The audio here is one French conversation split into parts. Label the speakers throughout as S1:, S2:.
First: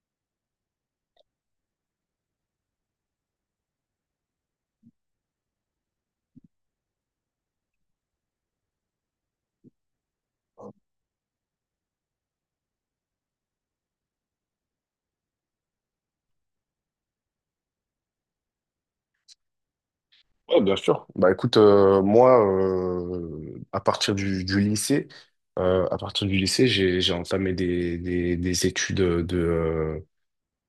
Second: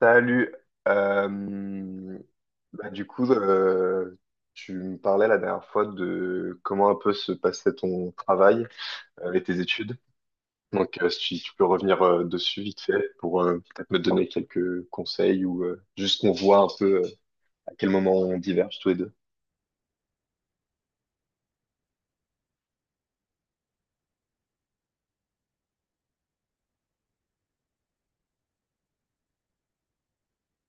S1: Salut. Euh, bah, du coup, euh, Tu me parlais la dernière fois de comment un peu se passait ton travail et tes études. Si tu peux revenir dessus vite fait pour peut-être me donner quelques conseils ou juste qu'on voit un peu à quel moment on diverge tous les deux.
S2: Ouais, bien sûr. Bah écoute, moi, à partir du lycée, j'ai entamé des études de. euh,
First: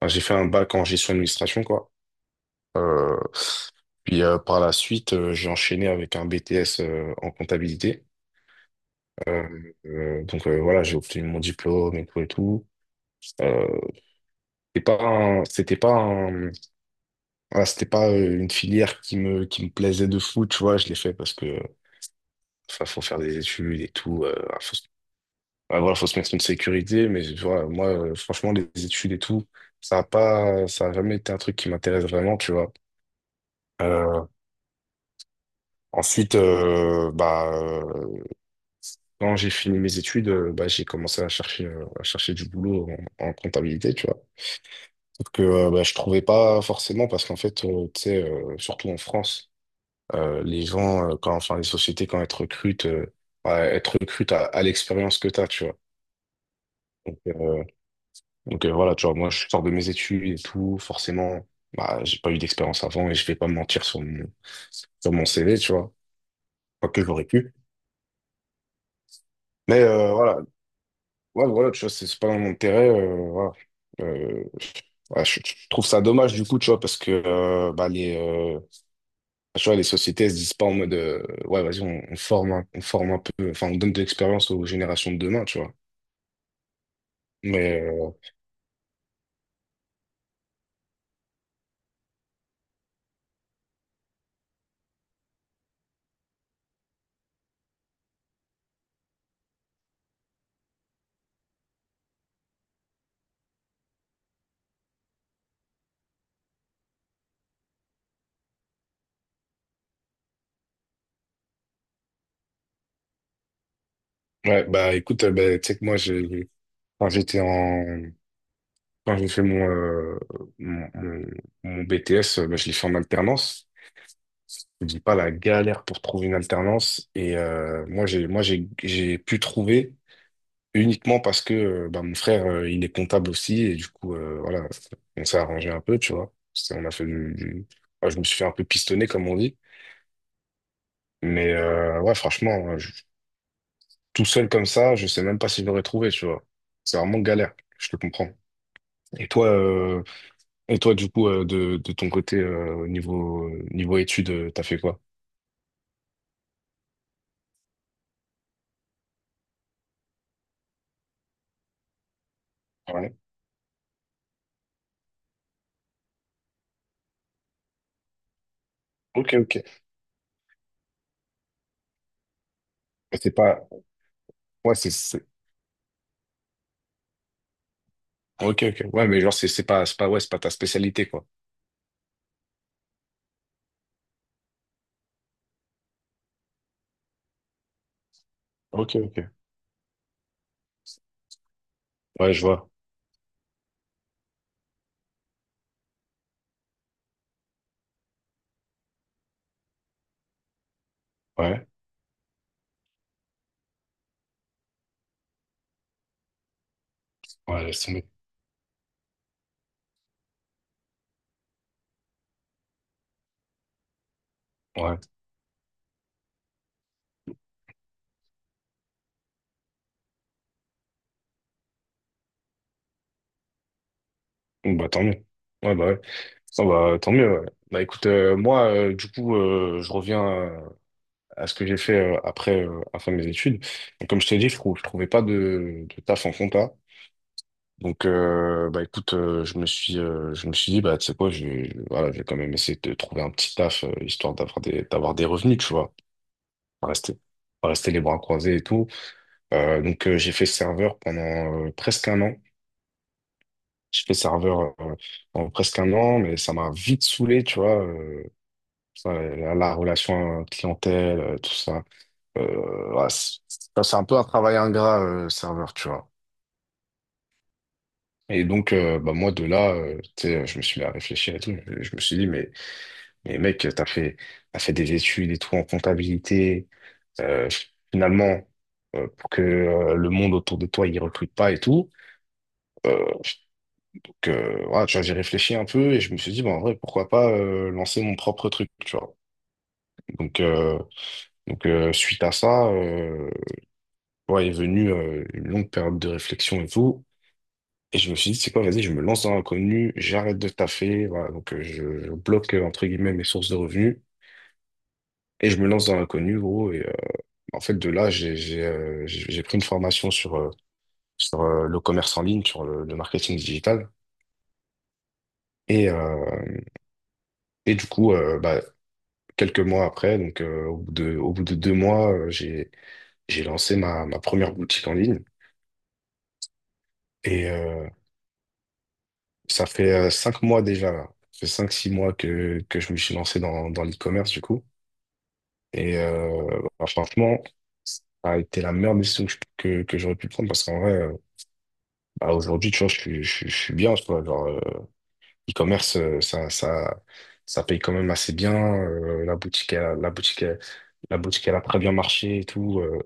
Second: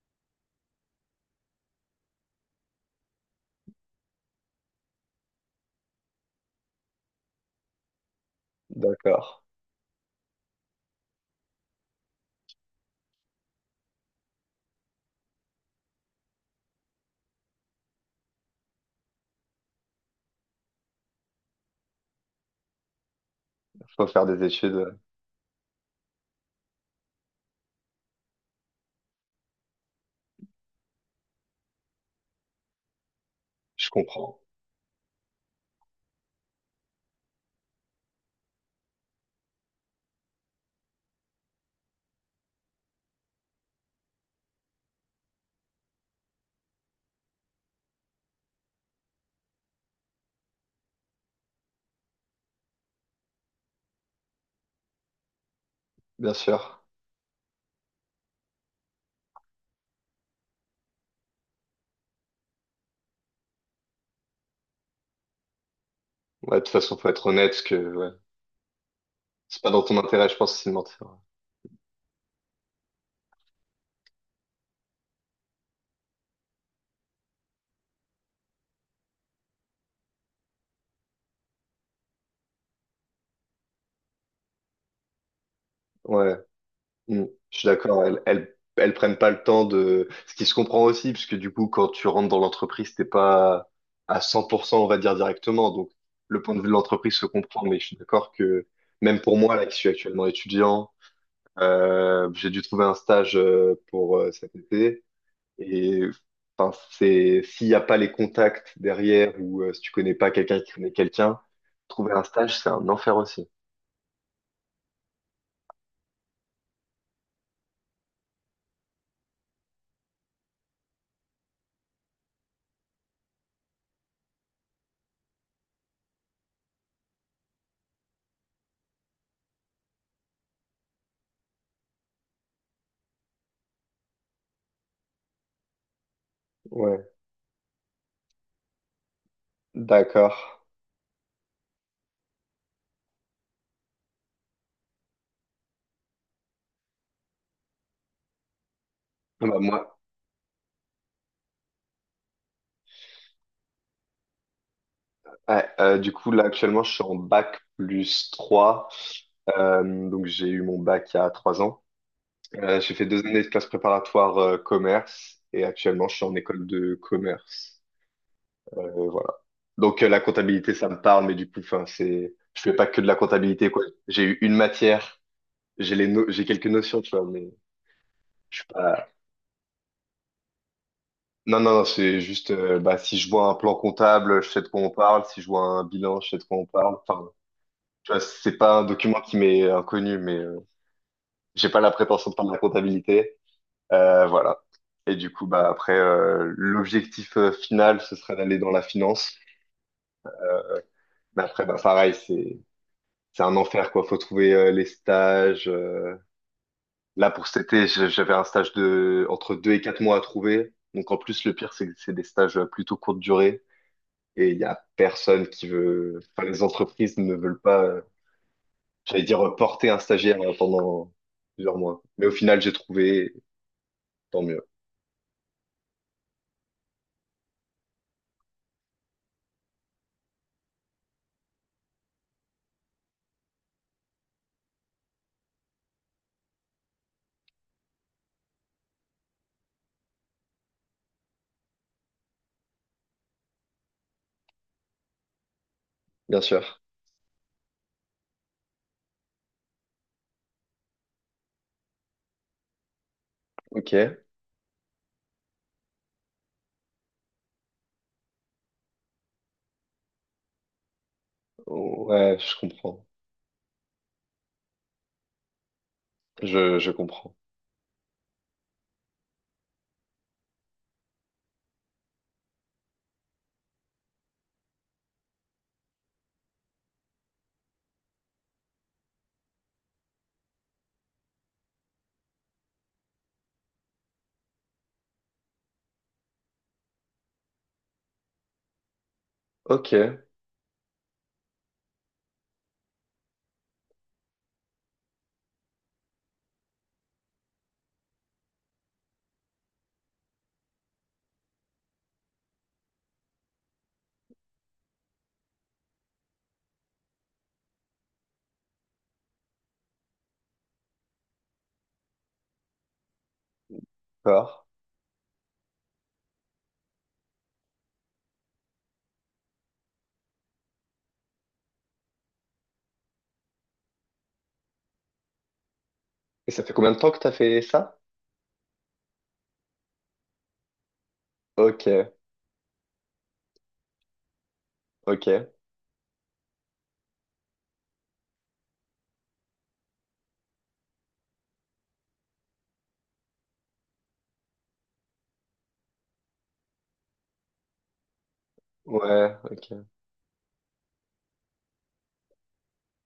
S2: enfin, j'ai fait un bac en gestion d'administration quoi. Euh, puis Par la suite, j'ai enchaîné avec un BTS en comptabilité.
S1: D'accord.
S2: Euh, voilà, j'ai obtenu mon diplôme et tout et tout. Euh, c'était pas un- Voilà, c'était pas une filière qui me plaisait de fou, tu vois. Je l'ai fait parce que Enfin, faut faire des études et
S1: Faut
S2: tout.
S1: faire des études.
S2: Ouais, voilà, faut se mettre une sécurité. Mais tu vois, moi, franchement, les études et tout, ça a jamais été un truc qui m'intéresse vraiment, tu vois.
S1: Je
S2: Euh,
S1: comprends.
S2: ensuite, euh, bah, euh, Quand j'ai fini mes études, bah, j'ai commencé à chercher du boulot en comptabilité, tu vois. Sauf que bah, je trouvais pas forcément parce qu'en fait, tu sais, surtout en France, les gens, les sociétés, quand elles te recrutent, ouais, elles te recrutent à l'expérience que tu as, tu vois.
S1: Bien sûr.
S2: Donc, euh, voilà, tu vois, moi je sors de mes études et tout, forcément, bah, j'ai pas eu d'expérience avant et je vais pas me mentir sur mon CV, tu vois,
S1: Ouais, de toute
S2: pas
S1: façon,
S2: que
S1: faut être
S2: j'aurais
S1: honnête
S2: pu.
S1: parce que ouais, c'est pas
S2: Mais
S1: dans ton intérêt, je
S2: voilà.
S1: pense, c'est de mentir.
S2: Ouais, voilà, Tu vois, c'est pas dans mon intérêt, voilà. Euh, ouais, je trouve ça dommage du coup, tu vois, parce que tu vois, les sociétés elles se disent pas en mode, ouais, vas-y, on forme, on forme un peu, enfin, on donne de l'expérience aux générations de demain, tu vois.
S1: Ouais, je suis
S2: Mais
S1: d'accord.
S2: euh,
S1: Elles prennent pas le temps de. Ce qui se comprend aussi, parce que du coup, quand tu rentres dans l'entreprise, t'es pas à 100%, on va dire directement. Donc, le point de vue de l'entreprise se comprend, mais je suis d'accord que même pour moi, là, qui suis actuellement étudiant, j'ai dû trouver un stage pour cet été. Et enfin, c'est s'il n'y a pas les contacts derrière ou si tu connais pas quelqu'un qui connaît quelqu'un, trouver un stage, c'est un enfer aussi.
S2: ouais, bah écoute, bah, tu sais que moi, j'ai, enfin, j'étais en quand j'ai fait mon, mon- mon BTS, bah, je l'ai fait en alternance. Je dis pas la galère pour trouver une alternance. Et moi, j'ai pu trouver uniquement parce que bah, mon frère, il est comptable aussi. Et du coup, voilà, on s'est arrangé un peu, tu vois. C'est- On a fait
S1: Ouais,
S2: du- Enfin, je me suis fait un peu pistonner, comme on dit.
S1: d'accord.
S2: Franchement, tout seul comme ça, je sais même pas si j'aurais trouvé, tu vois. C'est vraiment galère. Je te comprends. Et toi,
S1: Bah, moi,
S2: euh, Et toi, du coup, de ton côté, niveau études, t'as fait quoi?
S1: ouais, du coup, là, actuellement, je suis en bac plus trois. Donc, j'ai eu mon bac il y a 3 ans. J'ai fait
S2: Ouais.
S1: deux années de classe préparatoire commerce et actuellement, je suis en école de commerce. Voilà.
S2: Ok, ok.
S1: La comptabilité, ça me parle, mais du coup, enfin, c'est, je fais pas que de la
S2: Mais c'est pas.
S1: comptabilité, quoi. J'ai eu une
S2: Ouais, c'est,
S1: matière,
S2: c'est.
S1: j'ai les no- j'ai quelques notions, tu vois, mais je
S2: Ok,
S1: suis
S2: ok.
S1: pas.
S2: Ouais, mais genre, c'est pas ta spécialité, quoi.
S1: Non, non, non, c'est juste, bah, si je vois un plan comptable, je sais de quoi on parle. Si je vois un bilan, je sais de quoi on parle. Enfin, tu vois, c'est pas un
S2: Ok,
S1: document
S2: ok.
S1: qui m'est inconnu, mais j'ai pas la prétention
S2: Ouais,
S1: de
S2: je
S1: faire de la
S2: vois.
S1: comptabilité. Voilà. Et du coup, bah après, l'objectif final, ce serait d'aller dans la finance. Mais après,
S2: Ouais.
S1: bah pareil, c'est un enfer, quoi. Faut trouver les stages. Là, pour cet
S2: Ouais, laisse
S1: été,
S2: tomber.
S1: j'avais un stage de entre deux et quatre mois à trouver. Donc, en plus, le pire, c'est que c'est des stages plutôt courte durée et il y a
S2: Ouais.
S1: personne qui veut, enfin, les entreprises ne veulent pas, j'allais dire, porter un stagiaire pendant plusieurs mois. Mais au final, j'ai trouvé, tant mieux.
S2: Bon, bah, tant mieux. Ouais, bah, ouais. Oh, bah, tant mieux, ouais. Bah, écoute, moi, du coup, je reviens à ce que j'ai fait après mes études. Donc, comme je t'ai dit, je trouvais pas de taf en compta. Donc, bah écoute, je me suis dit, bah tu sais quoi, voilà, je vais quand même essayer de trouver un petit taf histoire d'avoir d'avoir des revenus, tu vois,
S1: Bien sûr.
S2: pas rester, pas rester les bras croisés et tout. J'ai fait serveur pendant presque un an. J'ai fait
S1: Ok.
S2: serveur pendant presque un an, mais ça m'a vite saoulé, tu vois. La relation clientèle, tout ça.
S1: Ouais, je comprends.
S2: Voilà, c'est Ça, c'est un peu un travail ingrat serveur, tu vois.
S1: Je comprends.
S2: Et donc, bah moi, de là, tu sais, je me suis mis à réfléchir et tout. Je me suis dit, mais... Mais mec, t'as fait des études et tout en comptabilité. Euh, Finalement, pour que le monde autour de toi, il recrute pas et tout. Euh, voilà, tu vois, j'ai réfléchi un peu et je me suis dit, bah, en vrai, pourquoi pas lancer mon propre truc, tu vois.
S1: Ok.
S2: Donc, suite à ça, ouais, est venue une longue période de réflexion et tout. Et je me suis dit, c'est quoi, vas-y, je me lance dans l'inconnu, j'arrête de taffer, voilà, donc je bloque, entre guillemets, mes sources de revenus, et je me lance dans l'inconnu, gros. En fait, de là, j'ai pris une formation sur le commerce en ligne, sur le marketing digital.
S1: D'accord.
S2: Et, euh, et du coup, euh, bah, Quelques mois après, donc au bout de 2 mois, j'ai lancé ma première boutique en ligne.
S1: Et ça fait combien de temps que t'as
S2: Et
S1: fait ça?
S2: ça fait 5 mois déjà, là. Ça fait cinq, six
S1: Ok.
S2: mois que je me suis lancé dans l'e-commerce, du coup.
S1: Ok.
S2: Et franchement, ça a été la meilleure décision que j'aurais pu prendre parce qu'en vrai, bah, aujourd'hui, tu vois, je suis bien, tu vois, genre, e-commerce, ça paye quand même assez bien.
S1: Ouais, ok,
S2: La boutique, elle a très bien marché et tout. euh.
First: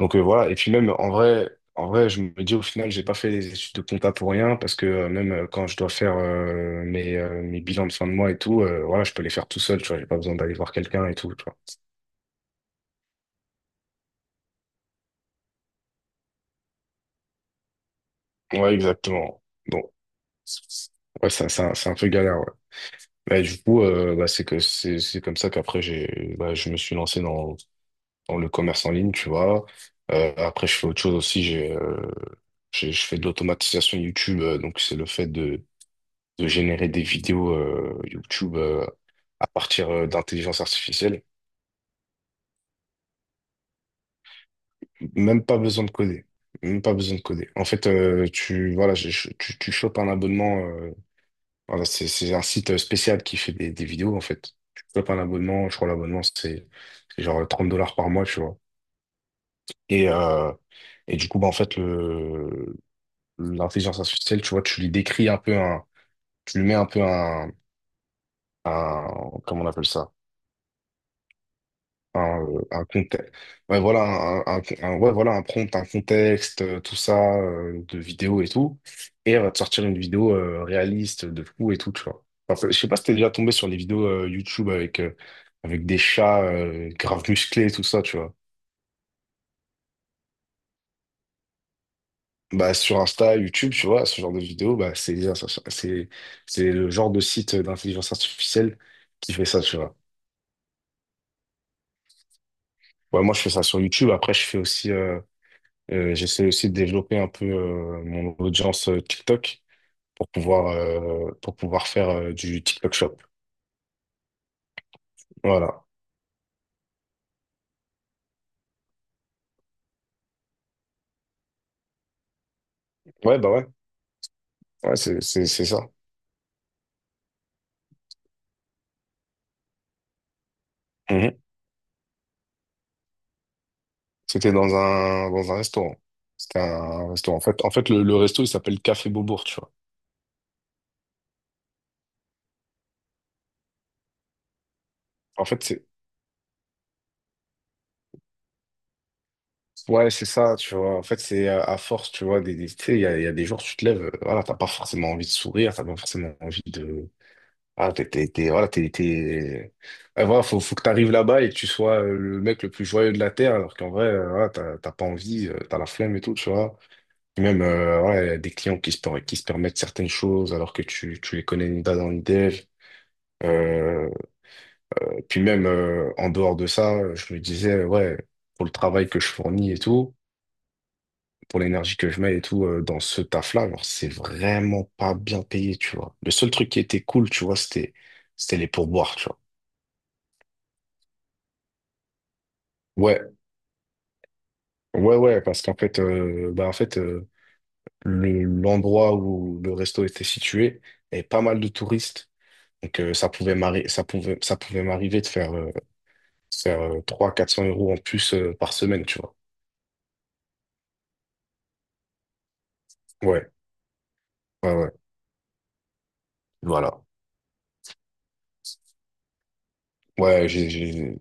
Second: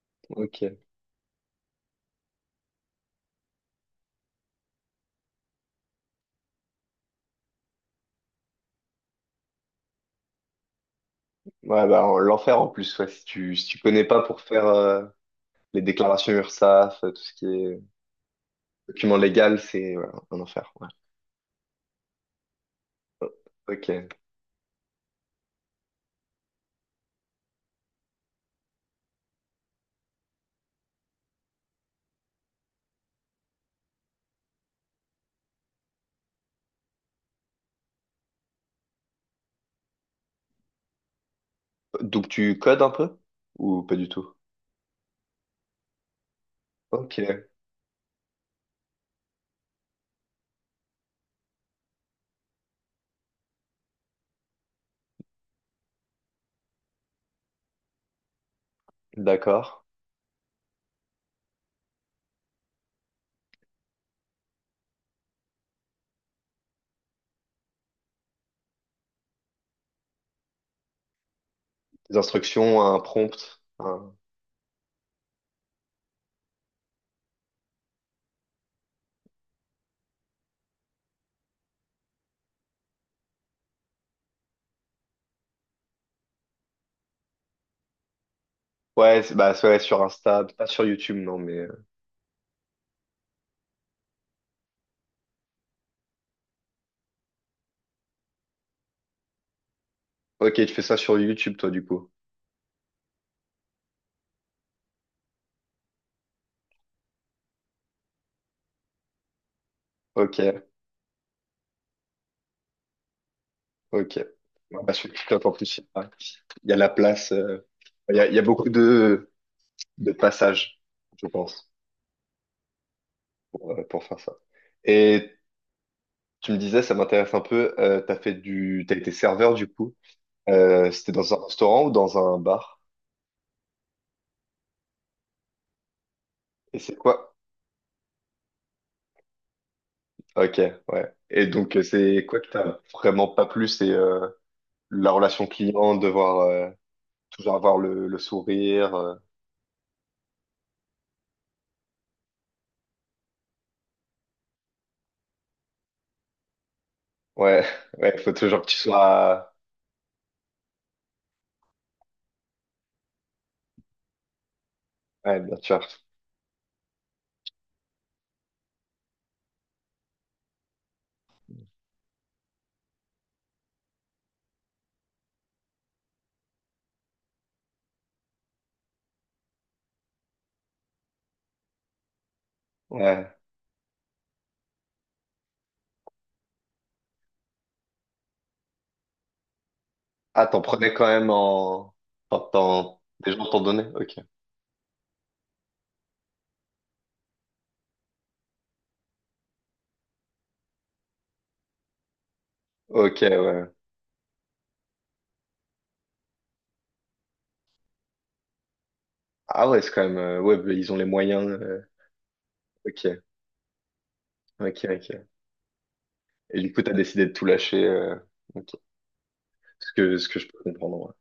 S2: Donc euh, Voilà. Et puis
S1: ok.
S2: même en vrai, je me dis au final, j'ai pas fait les études de compta pour rien parce que même quand je dois faire mes bilans de fin de mois et tout, voilà, je peux les faire tout seul. Tu vois, j'ai pas besoin d'aller voir quelqu'un et tout. Tu vois.
S1: Ouais, bah, en- l'enfer en plus, ouais, si tu, si tu connais pas pour faire, les déclarations URSSAF, tout ce qui est
S2: Ouais,
S1: document
S2: exactement.
S1: légal,
S2: Bon,
S1: c'est ouais, un enfer. Ouais.
S2: ouais, c'est un peu galère. Ouais. Mais du coup,
S1: Ok.
S2: c'est que c'est comme ça qu'après j'ai... bah, je me suis lancé dans le commerce en ligne, tu vois. Après, je fais autre chose aussi. Je fais de l'automatisation YouTube. Donc, c'est le fait de générer des vidéos YouTube à partir d'intelligence artificielle.
S1: Donc tu codes un peu ou pas du tout?
S2: Même pas besoin de coder. Même pas besoin de
S1: Ok,
S2: coder. En fait, tu, voilà, je- tu chopes un abonnement. Voilà, c'est un site spécial qui fait des vidéos, en fait. Tu chopes un abonnement. Je crois l'abonnement, c'est genre 30 $ par mois, tu vois.
S1: d'accord.
S2: Et, euh, et du coup, bah, en fait, le, L'intelligence artificielle, tu vois, tu lui décris un peu un, tu lui mets un peu un, comment on appelle ça?
S1: Des instructions,
S2: Un
S1: un
S2: contexte.
S1: prompt.
S2: Ouais, voilà,
S1: un-
S2: un prompt, un contexte, tout ça, de vidéo et tout. Et elle va te sortir une vidéo, réaliste de fou et tout, tu vois. Enfin, je sais pas si t'es déjà tombé sur les vidéos, YouTube avec, avec des chats, grave musclés et tout ça, tu vois.
S1: Ouais, bah ouais, sur Insta, pas sur YouTube, non, mais.
S2: Bah, sur Insta, YouTube, tu vois, ce genre de vidéo, bah, c'est, c'est le genre de site d'intelligence artificielle qui fait ça, tu vois.
S1: Ok, tu fais ça sur YouTube, toi, du coup.
S2: Ouais, moi, je fais ça sur YouTube. Après, je fais aussi, j'essaie aussi de développer un peu mon audience TikTok
S1: Ok,
S2: pour pouvoir faire du TikTok Shop.
S1: ok. Ouais, bah, sur TikTok, en plus,
S2: Voilà.
S1: il y a la place. Il y a beaucoup de passages, je pense,
S2: Ouais, bah ouais.
S1: pour faire ça.
S2: Ouais,
S1: Et
S2: c'est ça.
S1: tu me disais, ça m'intéresse un peu, t'as fait du... t'as été serveur du coup. C'était dans
S2: Mhm.
S1: un restaurant ou dans un bar?
S2: C'était dans un restaurant. C'était
S1: Et c'est
S2: un
S1: quoi?
S2: restaurant. En fait, le resto, il s'appelle Café Beaubourg, tu vois.
S1: Ok, ouais. Et donc, c'est quoi que t'as vraiment pas plu? C'est la
S2: En
S1: relation
S2: fait, c'est...
S1: client, devoir toujours avoir le sourire.
S2: ouais, c'est ça, tu vois. En fait, c'est à force, tu vois, tu sais, il y a des jours, tu te lèves, voilà, t'as pas forcément envie de sourire, t'as pas forcément envie de...
S1: Ouais,
S2: Ah,
S1: ouais, faut
S2: t'es...
S1: toujours que
S2: voilà,
S1: tu sois...
S2: t'es... Ah, voilà, faut que t'arrives là-bas et que tu sois le mec le plus joyeux de la Terre, alors qu'en vrai, voilà, t'as pas
S1: Ouais,
S2: envie,
S1: bien
S2: t'as
S1: sûr.
S2: la flemme et tout, tu vois. Et même, ouais, y a des clients qui se permettent certaines choses alors que tu les connais ni d'Adam ni d'Ève. Euh, En dehors de ça, je me disais, ouais, pour le travail que je fournis et tout, pour l'énergie que je mets et tout, dans ce
S1: Ouais.
S2: taf-là, genre, c'est vraiment pas bien payé, tu vois. Le seul truc qui était cool, tu vois, c'était les pourboires, tu vois.
S1: Ah, t'en prenais quand même en... Enfin, Des
S2: Ouais,
S1: gens t'en donnaient? Ok.
S2: ouais, ouais, parce qu'en fait, l'endroit où le resto était situé, avait pas mal de touristes. Donc,
S1: Ok, ouais.
S2: ça pouvait m'arriver de faire, 300, 400 € en plus par semaine, tu vois.
S1: Ah ouais, c'est quand même... Ouais, bah, ils ont les moyens. Ok,
S2: Ouais, ouais,
S1: ok,
S2: ouais,
S1: ok. Et du coup, t'as
S2: voilà.
S1: décidé de tout lâcher. Ok. Ce que je
S2: Ouais,
S1: peux
S2: j'ai,
S1: comprendre.
S2: j'ai-
S1: Ouais.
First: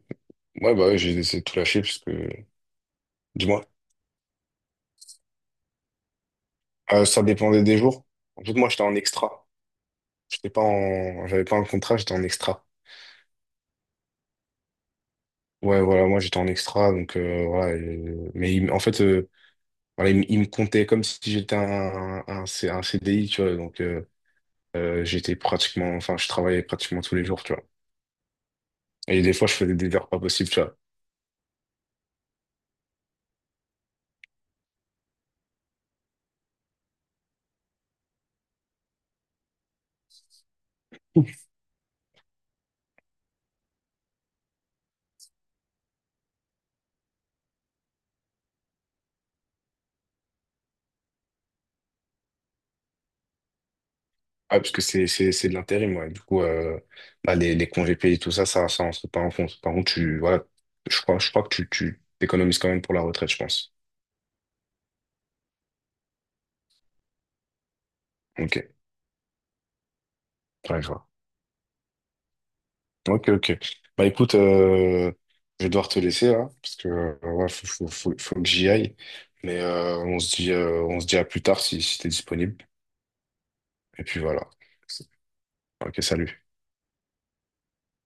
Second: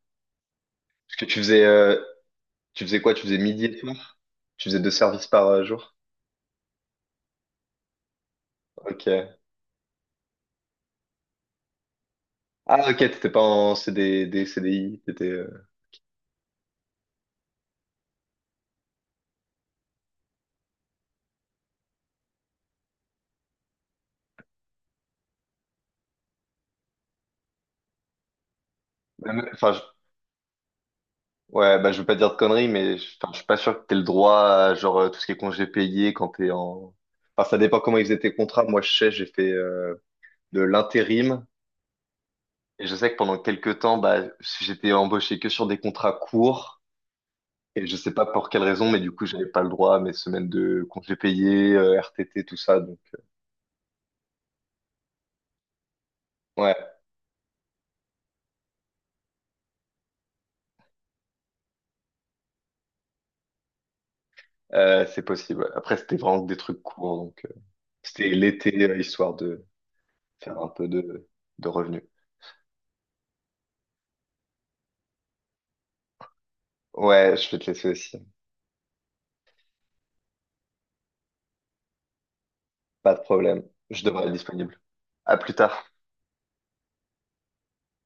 S2: ouais, bah, ouais, j'ai
S1: Parce que
S2: laissé tout lâcher parce que,
S1: tu faisais quoi? Tu faisais
S2: dis-moi.
S1: midi et soir? Tu faisais deux services par jour?
S2: Ça dépendait des jours. En fait, moi, j'étais en
S1: Ok.
S2: extra. J'étais pas en, j'avais pas un contrat, j'étais en extra.
S1: Ah, ok, t'étais pas en CDD, CDI. T'étais.
S2: Ouais, voilà, moi, j'étais en extra, donc, voilà. et- Mais il- en fait, Voilà, il me comptait comme si j'étais un, un CDI, tu vois. Donc, j'étais pratiquement, enfin, je travaillais pratiquement tous les jours, tu vois. Et des fois, je
S1: Enfin,
S2: faisais des heures pas possibles, tu vois.
S1: ouais, bah, je veux pas dire de conneries, mais je enfin, je suis pas sûr que t'aies le droit à genre tout ce qui est congé payé quand t'es en. Enfin, ça dépend comment ils faisaient tes contrats. Moi, je sais, j'ai fait de l'intérim. Et je sais que pendant quelques temps, bah, j'étais embauché que sur des contrats courts. Et je sais pas pour quelle raison, mais du coup, j'avais pas le droit à mes semaines de congés payés, RTT, tout ça. Donc,
S2: Ah, parce que c'est de l'intérim, ouais. Du coup,
S1: ouais,
S2: les congés payés, tout ça, ça rentre pas en compte. Par contre, tu, voilà, je crois que tu t'économises quand même pour la retraite, je pense.
S1: c'est possible. Ouais. Après, c'était vraiment des trucs courts. Donc, c'était
S2: Ok,
S1: l'été, histoire de faire un
S2: ouais,
S1: peu
S2: je vois.
S1: de revenus.
S2: Ok, ok. Bah écoute, je vais devoir te laisser là, parce que
S1: Ouais,
S2: ouais,
S1: je vais te laisser aussi.
S2: faut que j'y aille. On se dit à plus tard si, si t'es disponible.
S1: Pas de problème. Je
S2: Et puis
S1: devrais être
S2: voilà.
S1: disponible. À plus tard.
S2: Ok, salut.